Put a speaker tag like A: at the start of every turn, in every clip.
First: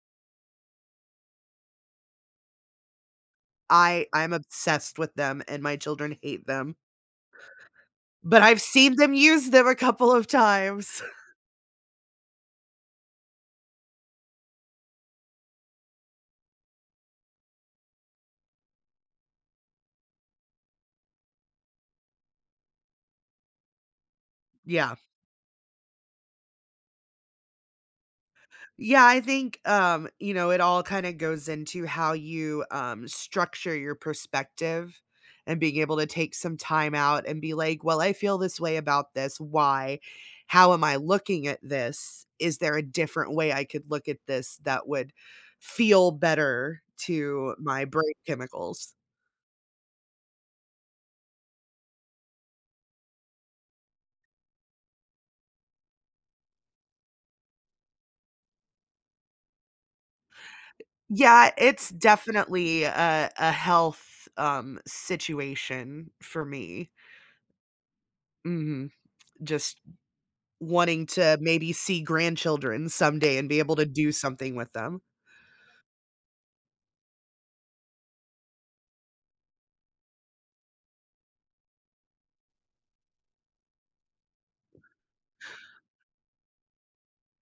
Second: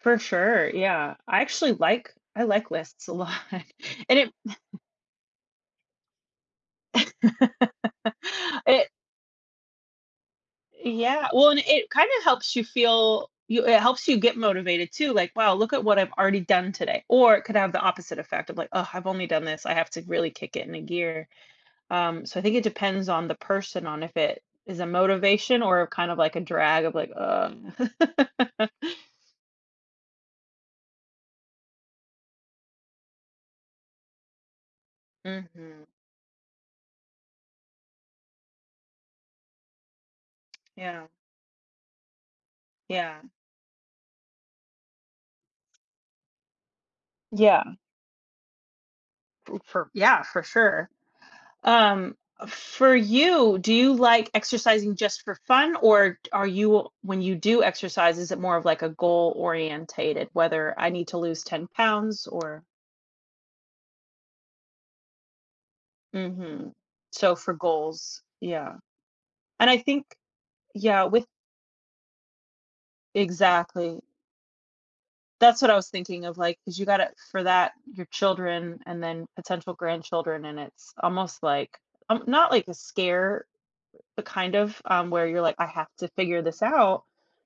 A: For sure, yeah, I actually like I like lists a lot,
B: I
A: and
B: I'm
A: it
B: obsessed with them, and my children hate them. But I've
A: It
B: seen them use them a couple of times.
A: Yeah, well and it kinda helps you feel, you it helps you get motivated too, like, "Wow, look at what I've already done today." Or, it could have the opposite effect of like, "Ugh, I've only done this, I have to really kick it in a gear." Um, so I think it depends on the person on if it is a
B: Yeah.
A: motivation or kind of, like, a drag of, like, "Ugh."
B: Yeah, I think, um, you know it all kinda goes into how you, um, structure your perspective and being
A: Mhm.
B: able to take some time out and be like, "Well, I feel this way about this, why? How am I
A: Yeah.
B: looking at this? Is there a
A: Yeah.
B: different way I could look at this that would feel better to
A: Yeah.
B: my brain chemicals?"
A: Ooh, for yeah, for sure. Um, for you, do you like exercising just for fun? Or, are you when you do exercise, is it more of like, a goal-orientated, whether, "I need to lose
B: Yeah,
A: 10
B: it's
A: pounds, or"
B: definitely a a health, um, situation for
A: Mhm.
B: me.
A: So for goals yeah.
B: Mhm.
A: And I
B: Just
A: think
B: w
A: yeah,
B: wanting
A: with
B: to maybe see grandchildren someday and be able to
A: Exactly.
B: do something with them.
A: That's what I was thinking of, like, 'cause you gotta for that, your children and then potential grandchildren, and it's almost like, um not like the scare, but kind of, um, where you're like, "I have to figure this out,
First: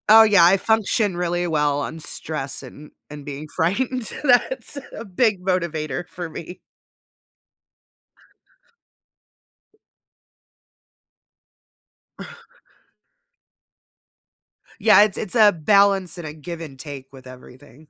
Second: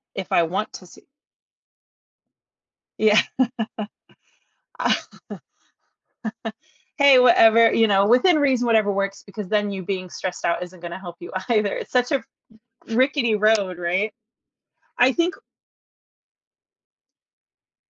B: Oh,
A: if I
B: yeah, I
A: want to see."
B: function really well on stress and
A: Yeah.
B: and being frightened, that's a big motivator for me.
A: Hey, whatever you know, within reason, whatever works, because then you being stressed out isn't gonna help you either, it's such a rickety road, right?
B: Yeah,
A: I
B: it's
A: think
B: it's a balance and a give-and-take with everything.